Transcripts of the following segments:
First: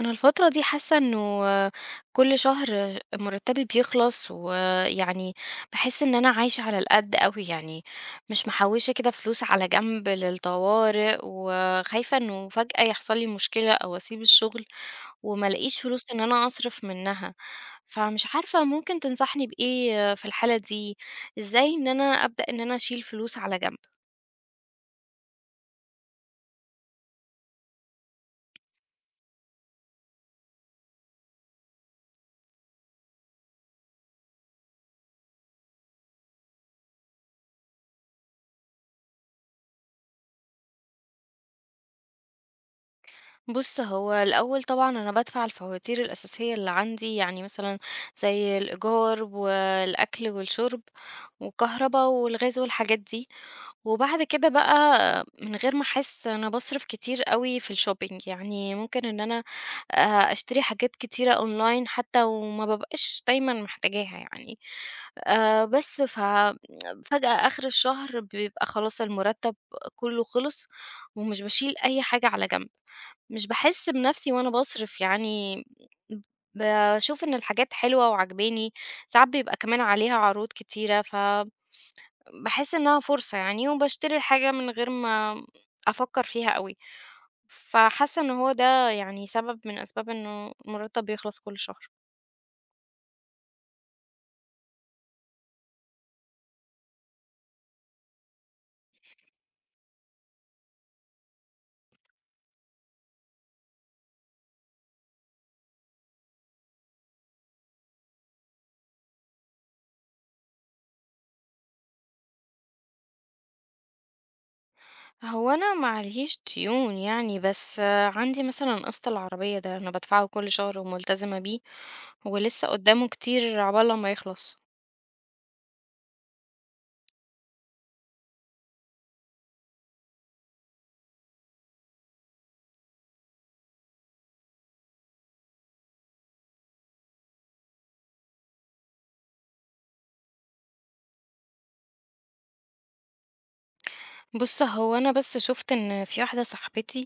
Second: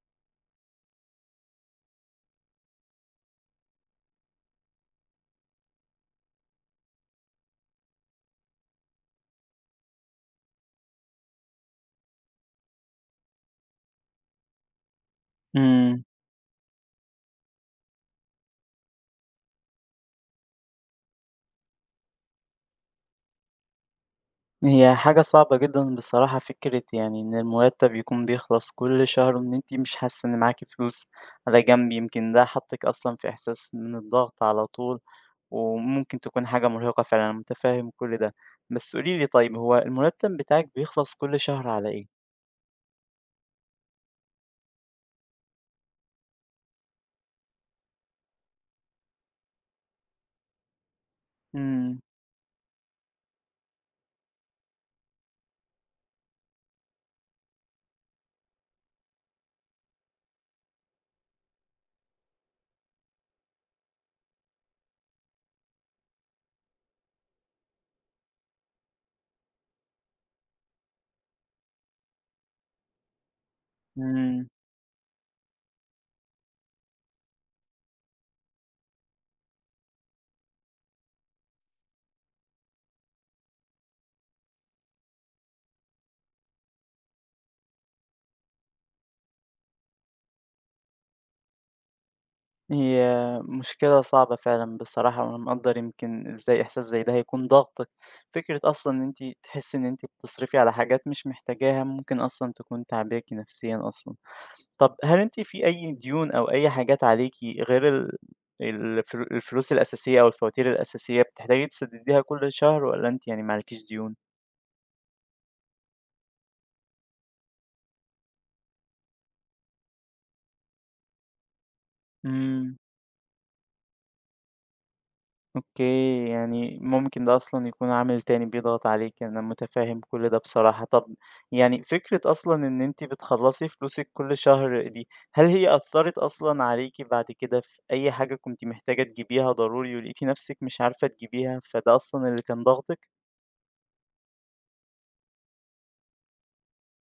أنا الفترة دي حاسة إنه كل شهر مرتبي بيخلص ويعني باحس إن أنا عايشة على القد أوي، يعني مش محوشة كده فلوس على جنب للطوارئ، وخايفة إنه فجأة يحصل لي مشكلة أو أسيب الشغل وما الاقيش إمم، فلوس إن أنا أصرف منها، فمش عارفة ممكن تنصحني بإيه في الحالة دي؟ إزاي إن أنا أبدأ إن أنا أشيل فلوس على جنب؟ هي حاجة صعبة جدًا بصراحة فكرة إن المرتب يكون بيخلص كل شهر وإن أنتِ مش حاسة إن معاكِ فلوس على جنب، يمكن ده حطِّك أصلًا في إحساس من الضغط على طول، وممكن تكون حاجة مرهقة فعلًا، أنا متفهم كل ده. بس قولي لي طيب هو المرتب بتاعِك بيخلص كل شهر على إيه؟ بُص، هو الأول طبعًا أنا بادفع الفواتير الأساسية اللي عندي، يعني مثلًا زي الإيجار والأكل والشرب إمم، والكهربا والغاز والحاجات دي. وبعد كده بقى من غير ما أحس أنا باصرف كتير أوي في الshopping، يعني ممكن إن أنا أشتري حاجات كتيرة online حتى وما بابقاش دايمًا محتاجاها يعني. بس فجأة آخر الشهر بيبقى خلاص المرتب كله خلص ومش باشيل أي حاجة على جنب. مش باحس بنفسي إمم. وأنا باصرف، يعني ب باشوف إن الحاجات حلوة وعاجباني، ساعات بيبقى كمان عليها عروض كتيرة، فباحس إنها فرصة يعني وباشتري الحاجة من غير ما أفكّر فيها أوي، فحاسة إن هو ده يعني سبب من أسباب إنه المرتب بيخلص كل شهر. هي مشكلة صعبة فعلًا بصراحة، وأنا مقدّر يمكن إزاي إحساس زي ده هيكون ضاغطِك، فكرة أصلًا إن أنتِ تحسّي إن أنتِ بتصرفي على حاجات مش محتاجاها، ممكن أصلًا تكون تعباكِ نفسيًا أصلًا. طب هل أنتِ في أي ديون أو أي حاجات عليكِ غير ال الفل الفلوس الأساسية أو الفواتير الأساسية بتحتاجي تسدّديها كل شهر والّا أنتِ ما عليكيش ديون؟ هو أنا ما علييش ديون يعني، بس عندي مثلًا قسط العربية ده أنا بادفعه كل شهر وملتزمة بيه، ولسه إمم. قدّامه كتير عقبال لمّا يخلص. أوكي، يعني ممكن ده أصلًا يكون عامل تاني بيضغط عليكِ، يعني أنا متفهم كل ده بصراحة. طب فكرة أصلًا إن أنتِ بتخلّصي فلوسِك كل شهر دي، هل هي أثّرت أصلًا عليكِ بعد كده في أي حاجة كنتِ محتاجة تجيبيها ضروري ولقيتِ نفسِك مش عارفة تجيبيها، فده أصلًا اللي كان ضاغطِك؟ بُص، هو أنا بس شُفت إن في واحدة صاحبتي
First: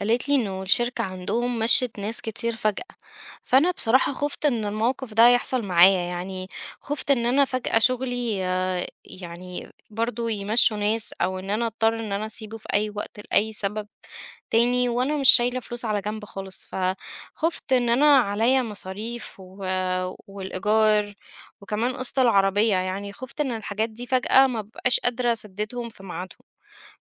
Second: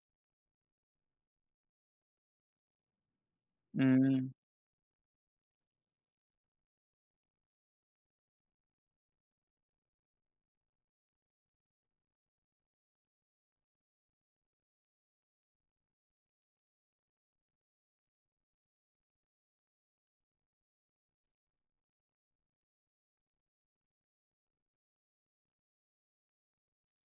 قالت لي إنه الشركة عندهم مشّت ناس كتير فجأة، فأنا بصراحة إمم. خُفت إن الموقف ده يحصل معايا. يعني خُفت إن أنا فجأة شغلي يعني برضه يمشّوا ناس أو إن أنا أضطر إن أنا أسيبه في أي وقت لأي سبب تاني، وأنا مش شايلة فلوس على جنب خالص، فخُفت إن أنا عليّا مصاريف والإيجار وكمان قِسْط العربية، يعني خُفت إن الحاجات دي فجأة ما أبقاش قادرة أسدّدهم في ميعادهم.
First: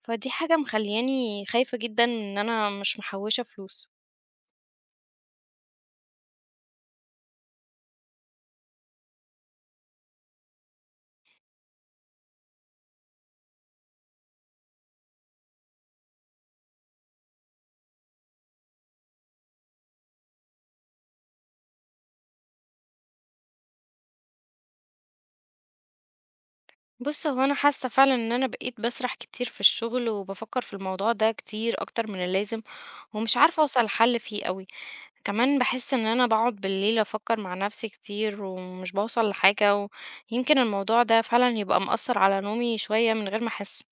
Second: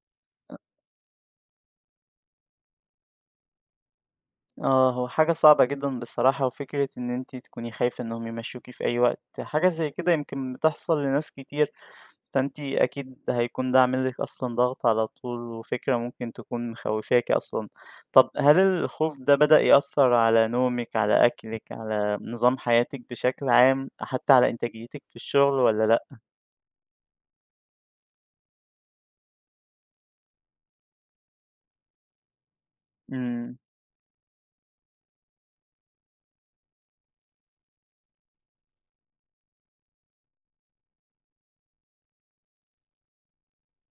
فدي حاجة مخلياني خايفة جدًا إن أنا مش محوّشة فلوس. آه، هو حاجة صعبة جدًا بصراحة، وفكرة إن أنتِ تكوني خايفة إنّهم يمشّوكِ في أي وقت، حاجة زي كده يمكن بتحصل لناس كتير. فأنتِ أكيد هيكون ده عامل لِك أصلًا ضغط على طول، وفكرة ممكن تكون مخوّفاكِ أصلًا. طب هل الخوف ده بدأ يأثّر على نومِك، على أكلِك، على نظام حياتِك بشكل عام، حتى على إنتاجيتِك في الشغل والّا لأ؟ بُص، هو أنا حاسة فعلًا إن أنا بقيت باسرح كتير في الشغل، وبافكّر في الموضوع ده كتير أكتر من اللازم، ومش إمم. عارفة أوصل لحل فيه أوي. كمان باحس إن أنا باقعد بالليل أفكّر مع نفسي كتير، ومش باوصل لحاجة، ويمكن الموضوع ده فعلًا يبقى مأثّر على نومي شوية من غير ما أحس.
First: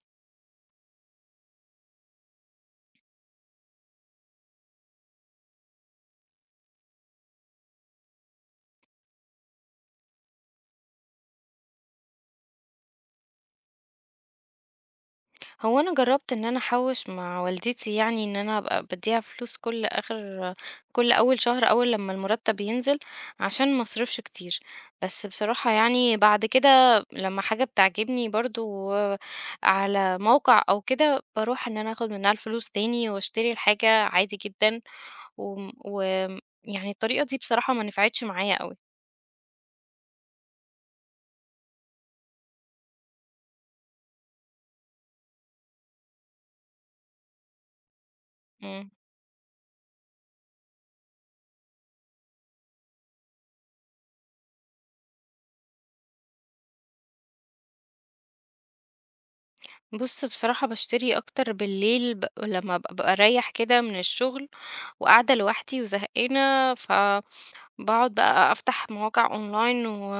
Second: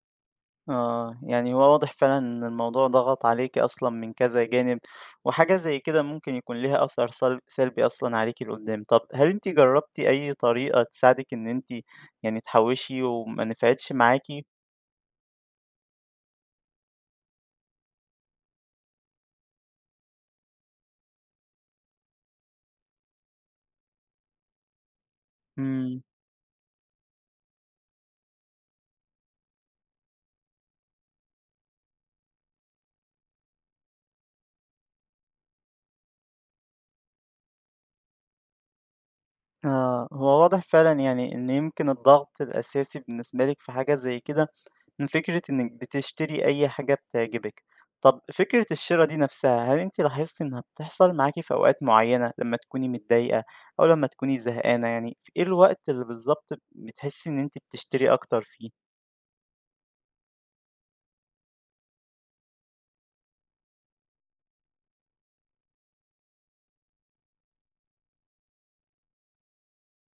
آه، يعني هو واضح فعلًا إن الموضوع ضغط عليكِ أصلًا من كذا جانب، وحاجة زي كده ممكن يكون ليها أثر سلبي أصلًا عليكِ لقدّام. طب هل أنتِ جرّبتِ أي طريقة تساعدِك إن أنتِ تحوّشي وما نفعتش معاكِ؟ هو أنا جرّبت إن أنا أحوّش مع والدتي، يعني إن أنا أبقى بادّيها فلوس كل أول شهر، أول لمّا المرتّب ينزل، عشان ما اصرفش كتير. بس بصراحة إمم. يعني بعد كده لمّا حاجة بتعجبني برضه على موقع أو كده، باروح إن أنا آخُد منّها الفلوس تاني واشتري الحاجة عادي جدًا، وم وم يعني الطريقة دي بصراحة ما نفعتش معايا أوي. آه، هو واضح فعلًا إن يمكن الضغط الأساسي بالنسبة لِك في حاجة زي كده من فكرة إنِّك بتشتري أي حاجة بتعجبِك. طَب فكرة إمم. الشِرا دي نفسها، هل أنتِ لاحظتِ إنها بتحصل معاكِ في أوقات معيّنة لمّا تكوني متضايقة أو لمّا تكوني زهقانة في إيه الوقت اللي بالضبط بتحسّي إن أنتِ بتشتري أكتر فيه؟ بُص، بصراحة باشتري أكتر بالليل لمّا أبقى باريّح كده من الشغل، وقاعدة لوحدي وزهقانة، فباقعد بقى أفتح مواقع أونلاين،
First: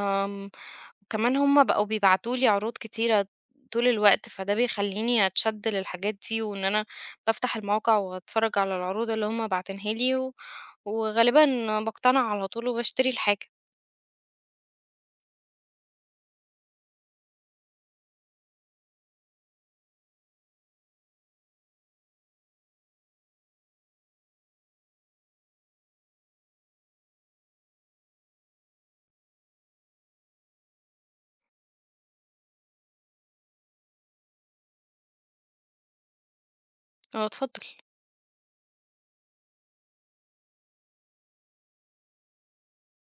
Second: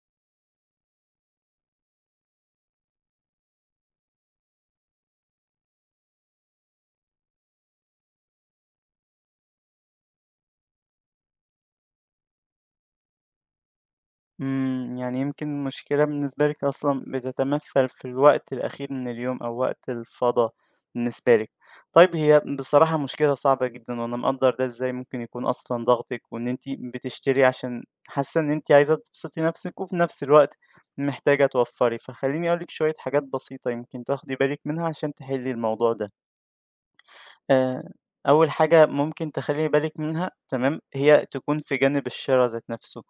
وكمان هم بقوا بيبعتوا لي عروض كتيرة طول الوقت، فده بيخلّيني أتشد للحاجات دي، وإن أنا بافتح المواقع وأتفرّج على العروض اللي هم باعتينها لي، وغالبًا باقتنع على طول وباشتري الحاجة. إمم، يعني يمكن المشكلة بالنسبة لِك أصلًا بتتمثّل في الوقت الأخير من اليوم أو وقت الفضا بالنسبة لِك. طيب هي بصراحة مشكلة صعبة جدًا وأنا مقدّر ده إزاي ممكن يكون أصلًا ضغطِك وإن أنتِ بتشتري عشان حاسة إن أنتِ عايزة تبسطي نَفْسِك وفي نَفْس الوقت محتاجة توفّري، فخلّيني أقول لِك شوية حاجات بسيطة يمكن تاخدي بالِك منها عشان تحلّي الموضوع ده. آه، اتفضل. آآ، أول حاجة ممكن تخلّي بالِك منها تمام، هي تكون في جانب الشرا ذات نفسه،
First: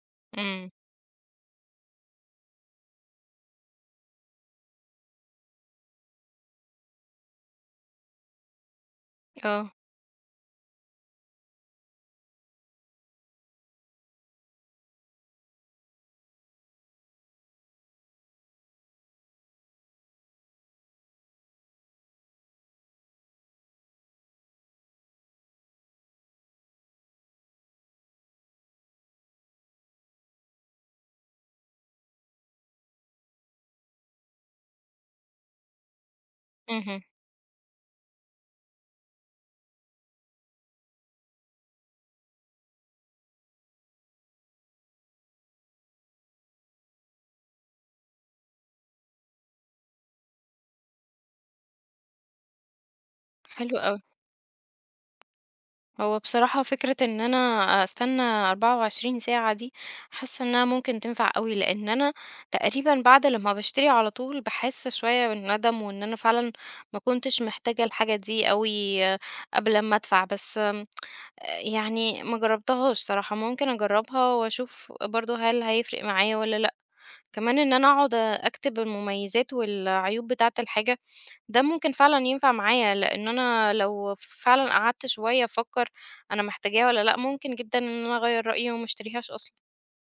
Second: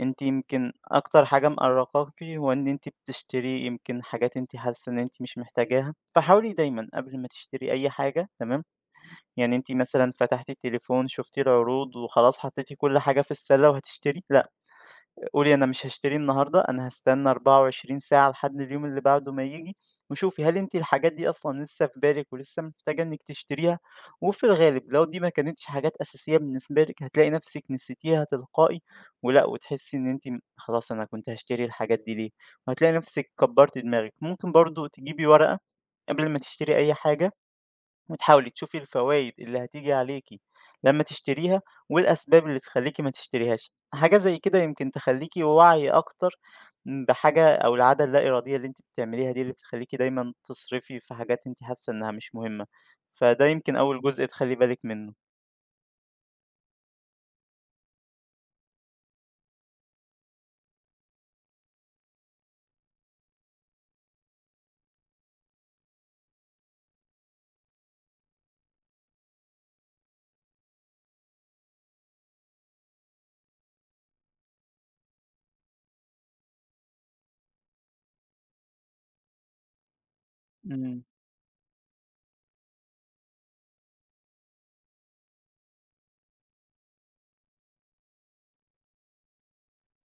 أنتِ إمم. يمكن أكتر حاجة مأرّقاكِ هو إن أنتِ بتشتري يمكن حاجات أنتِ حاسة إن أنتِ مش محتاجاها، فحاولي دايمًا قبل ما تشتري أي حاجة تمام، يعني آه. أنتِ مثلًا فتحتِ التليفون شُفتِ العروض وخلاص حطيتِ كل حاجة في السلة وهتشتري لأ. قولي أنا مش هاشتري النهارده، أنا هاستنى 24 ساعة لحد اليوم اللي بعده ما ييجي، وشوفي هل أنتِ الحاجات دي أصلًا لسه في بالِك ولسه محتاجة إنِّك تشتريها؟ وفي الغالب لو دي ما كانتش حاجات أساسية بالنسبة لِك هتلاقي نفسِك نسيتيها تلقائي، ولأ وتحسي إن أنتِ خلاص أنا كنت هاشتري الحاجات دي ليه، وهتلاقي نفسِك كبرتِ دماغِك. ممكن برضه تجيبي ورقة قبل ما تشتري أي اهم. حاجة وتحاولي تشوفي الفوائد اللي هتيجي عليكي لما تشتريها والأسباب اللي تخليكي ما تشتريهاش حاجة زي كده يمكن تخليكي واعية أكتر بحاجة أو العادة اللا إرادية اللي انت بتعمليها دي اللي بتخليكي دايما تصرفي في حاجات انت حاسة إنها مش مهمة فده حلو يمكن أوي. أول جزء تخلي بالك منه. هو بصراحة فكرة ان انا استنى 24 ساعة دي، حاسة انها ممكن تنفع قوي، لان انا تقريبا بعد لما بشتري على طول بحس شوية بالندم، وان انا فعلا ما كنتش محتاجة الحاجة دي قوي قبل ما ادفع، بس يعني ما جربتهاش صراحة، ممكن اجربها واشوف برضو هل هيفرق معايا ولا لا. كمان ان انا اقعد اكتب المميزات والعيوب بتاعة الحاجة مم. ده ممكن فعلًا ينفع معايا، لإن أنا لو فعلًا قعدت شوية أفكّر أنا محتاجاها والّا لأ، ممكن جدًا إن أنا أغيّر رأيي وما اشتريهاش أصلًا.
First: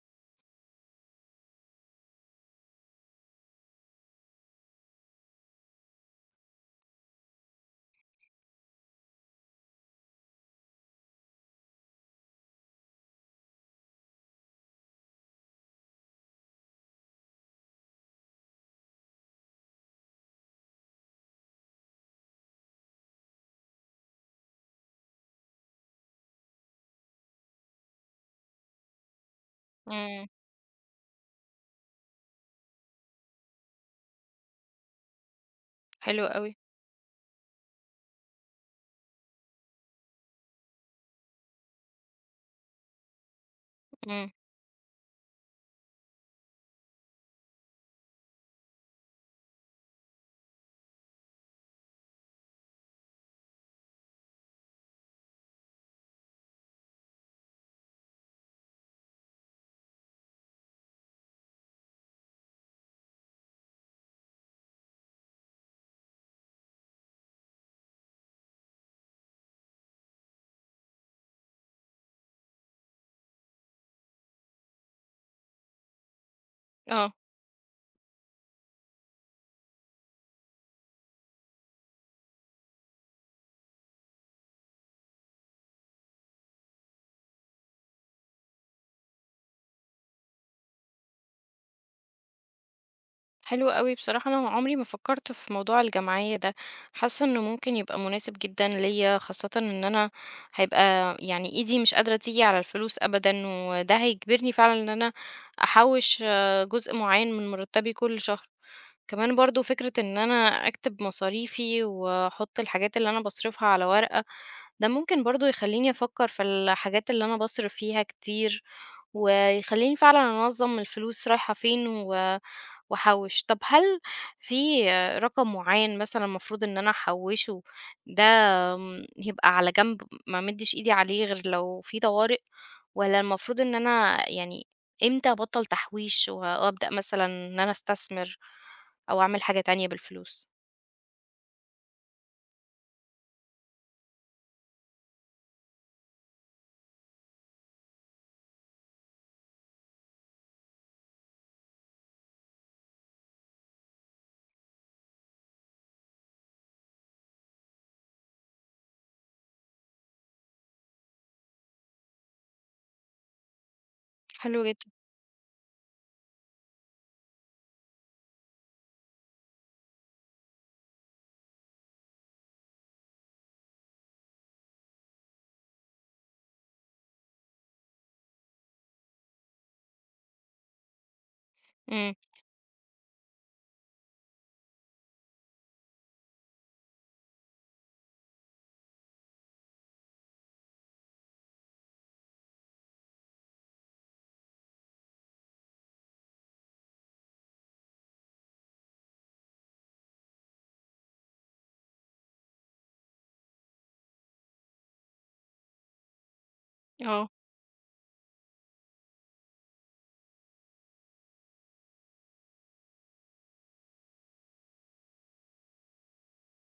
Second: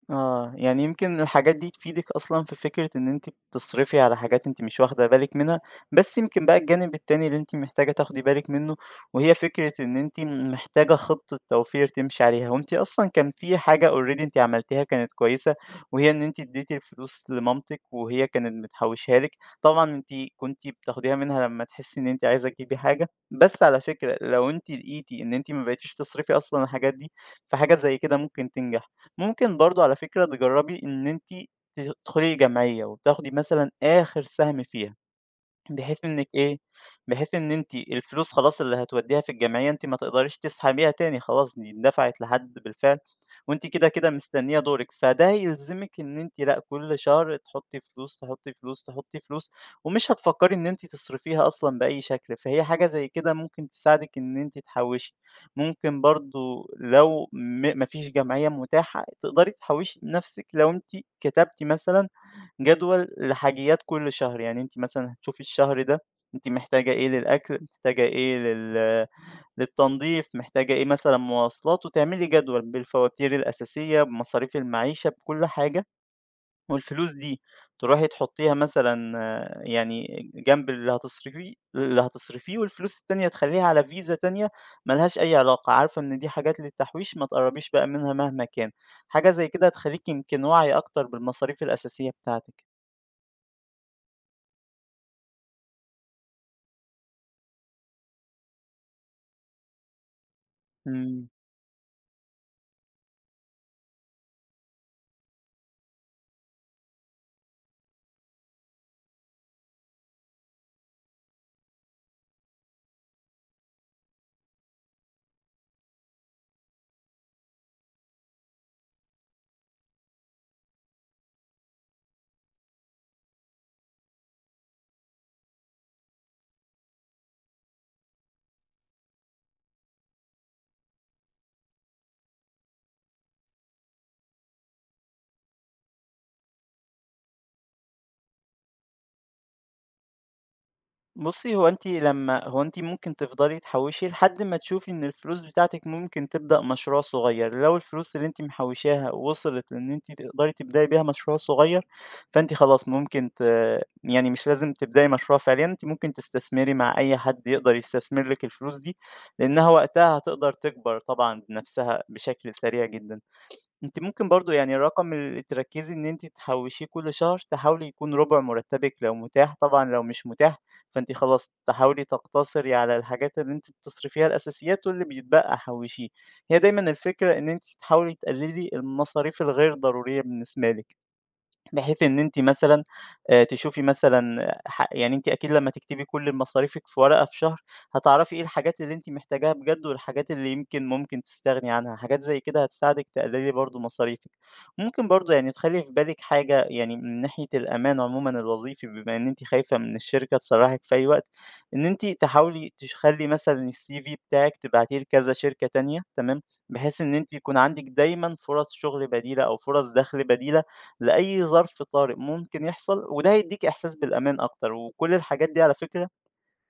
آه، يعني يمكن الحاجات دي تفيدِك أصلًا في فكرة إن أنتِ بتصرفي على حاجات أنتِ مش واخدة بالِك منها، بس يمكن بقى الجانب التاني اللي أنتِ محتاجة تاخدي بالِك منه، وهي فكرة إن أنتِ محتاجة خطة توفير تمشي عليها، وأنتِ أصلًا كان في حاجة already أنتِ عملتيها كانت كويسة، وهي إن أنتِ اديتِ الفلوس لمامتِك وهي كانت بتحوشها لِك، طبعًا أنتِ كنتِ بتاخديها منها لما تحسي إن أنتِ عايزة تجيبي حاجة، بس على فكرة لو أنتِ لقيتِ إن أنتِ ما بقيتيش تصرفي أصلًا الحاجات دي، فحاجة زي كده ممكن تنجح. ممكن برضه على فكرة إمم. تجرّبي إن أنتِ تدخلي جمعية وتاخدي مثلًا آخر سهم فيها. بحيث حلو إنِّك أوي. إيه، بحيث إن أنتِ الفلوس خلاص اللي هتودّيها في الجمعية أنتِ ما تقدريش تسحبيها تاني خلاص، دي اندفعت لحد بالفعل وأنتِ كده، كده إمم. مستنية دورِك، فده هيلزمِك إن أنتِ لأ، كل شهر تحطّي فلوس، تحطّي فلوس، تحطّي فلوس ومش هتفكّري إن أنتِ تصرفيها أصلًا بأي شكل، فهي حاجة زي كده ممكن تساعدِك إن أنتِ تحوّشي. ممكن برضه لو ما فيش جمعية متاحة، تقدري تحوّشي بنَفْسِك لو أنتِ كتبتِ مثلًا جدول لحاجيات كل شهر، يعني أنتِ مثلًا هتشوفي الشهر ده أنتِ محتاجة إيه للأكل، محتاجة إيه للتنضيف، محتاجة إيه مثلًا مواصلات، وتعملي جدول بالفواتير الأساسية، بمصاريف المعيشة، بكل حاجة، آه. والفلوس دي تروحي تحطيها مثلًا جنب اللي هتصرفيه اللي هتصرفيه، والفلوس التانية تخلّيها على فيزا تانية ما لهاش أي علاقة، عارفة إن دي حاجات للتحويش ما تقرّبيش بقى منها مهما كان، حاجة زي كده هتخلّيكِ يمكن واعية أكتر بالمصاريف الأساسية بتاعتِك. حلو أوي، بصراحة أنا عمري ما فكّرت في موضوع الجمعية ده، حاسة إنه ممكن يبقى مناسب جدًا ليّا، خاصةً إن أنا هيبقى إمم. يعني إيدي مش قادرة تيجي على الفلوس أبدًا، وده هيجبرني فعلًا إن أنا أحوّش جزء معيّن من مرتبي كل شهر. كمان برضو فكرة ان انا اكتب مصاريفي واحط الحاجات اللي انا بصرفها على ورقة، ده ممكن برضو يخليني افكر في الحاجات اللي انا بصرف فيها كتير، ويخليني فعلا انظم الفلوس رايحة فين واحوش. طب هل في رقم معين مثلا المفروض ان انا احوشه ده يبقى على جنب، ما مدش ايدي عليه غير لو في طوارئ، ولا المفروض ان انا يعني امتى ابطل تحويش وابدا مثلا ان انا استثمر أو أعمل حاجة تانية بالفلوس؟ بُصّي، هو أنتِ ممكن تفضلي تحوّشي لحد ما تشوفي إن الفلوس بتاعتِك ممكن تبدأ مشروع صغير، لو الفلوس اللي أنتِ محوّشاها وصلت لإن أنتِ تقدري تبدئي بيها مشروع صغير، فأنتِ خلاص ممكن ت يعني مش لازم تبدئي مشروع فعليًا، أنتِ ممكن تستثمري مع أي حد يقدر يستثمر لِك الفلوس دي، لإنها وقتها هتقدر تكبر طبعًا بنفسها بشكل سريع جدًا. أنتِ ممكن برضه حلو يعني جدًا. الرقم اللي تركّزي إن أنتِ تحوّشيه كل شهر، تحاولي يكون ربع مرتبِك لو متاح، طبعًا لو مش متاح فأنتِ خلاص تحاولي تقتصري على الحاجات اللي أنتِ بتصرفيها الأساسيات واللي بيتبقى حوّشيه. هي دايمًا الفكرة إن أنتِ تحاولي تقللي المصاريف الغير ضرورية بالنسبة لِك. بحيث إمم. إن أنتِ مثلًا تشوفي مثلًا ح يعني أنتِ أكيد لمّا تكتبي كل مصاريفِك في ورقة في شهر، هتعرفي إيه الحاجات اللي أنتِ محتاجاها بجد والحاجات اللي ممكن تستغني عنها، حاجات زي كده هتساعدِك تقللي برضه مصاريفِك. ممكن برضه يعني تخلّي في بالِك حاجة يعني من ناحية الأمان عمومًا الوظيفي بما إن أنتِ خايفة من الشركة تسرّحِك في أي وقت، إن أنتِ تحاولي تخلّي مثلًا الCV بتاعِك تبعتيه لكذا شركة تانية تمام، بحيث إن آه. أنتِ يكون عندِك دايمًا فرص شغل بديلة أو فرص دخل بديلة لأي ظرف طارئ ممكن يحصل، وده هيدّيكِ إحساس بالأمان أكتر، وكل الحاجات دي على فكرة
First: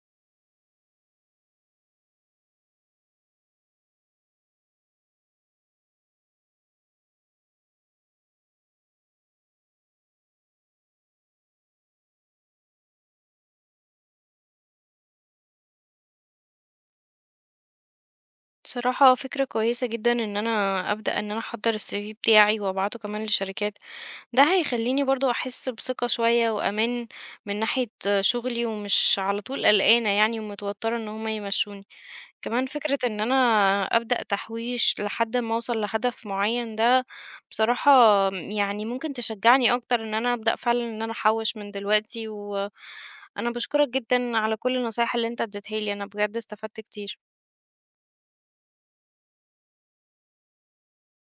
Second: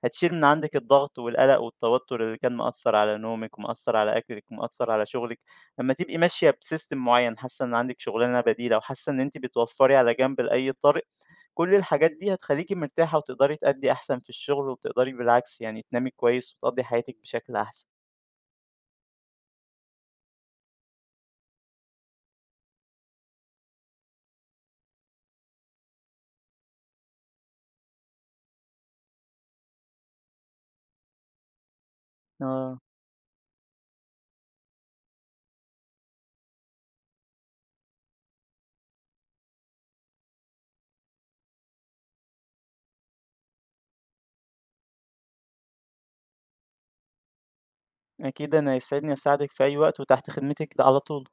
هتشيل من عندِك الضغط والقلق والتوتر اللي كان مأثّر على نومِك ومأثّر على أكلِك ومأثّر على شغلِك، لمّا تبقي ماشية بsystem معيّن، حاسة إن عندِك شغلانة بديلة وحاسة إن أنتِ بتوفّري على جنب لأي طارئ، كل الحاجات دي هتخلّيكِ مرتاحة وتقدري تأدّي أحسن في الشغل وتقدري بالعكس يعني تنامي كويس وتقضّي حياتِك بشكل أحسن. بصراحة فكرة كويسة جدًا إن أنا أبدأ إن أنا أحضّر الCV بتاعي وأبعته كمان للشركات، ده هيخلّيني برضه أحس بثقة شوية وأمان من ناحية شغلي، ومش على طول قلقانة يعني ومتوترة إن هم يمشّوني. كمان آه، فكرة إن أنا أبدأ تحويش لحد ما أوصل لهدف معين، ده بصراحة يعني ممكن تشجعني أكتر إن أنا أبدأ فعلا إن أنا أحوش من دلوقتي، وأنا بشكرك جدا على كل النصايح اللي أنت اديتها لي، أنا بجد استفدت كتير. أكيد أنا يسعدني أساعدِك في أي وقت وتحت خدمتِك على طول.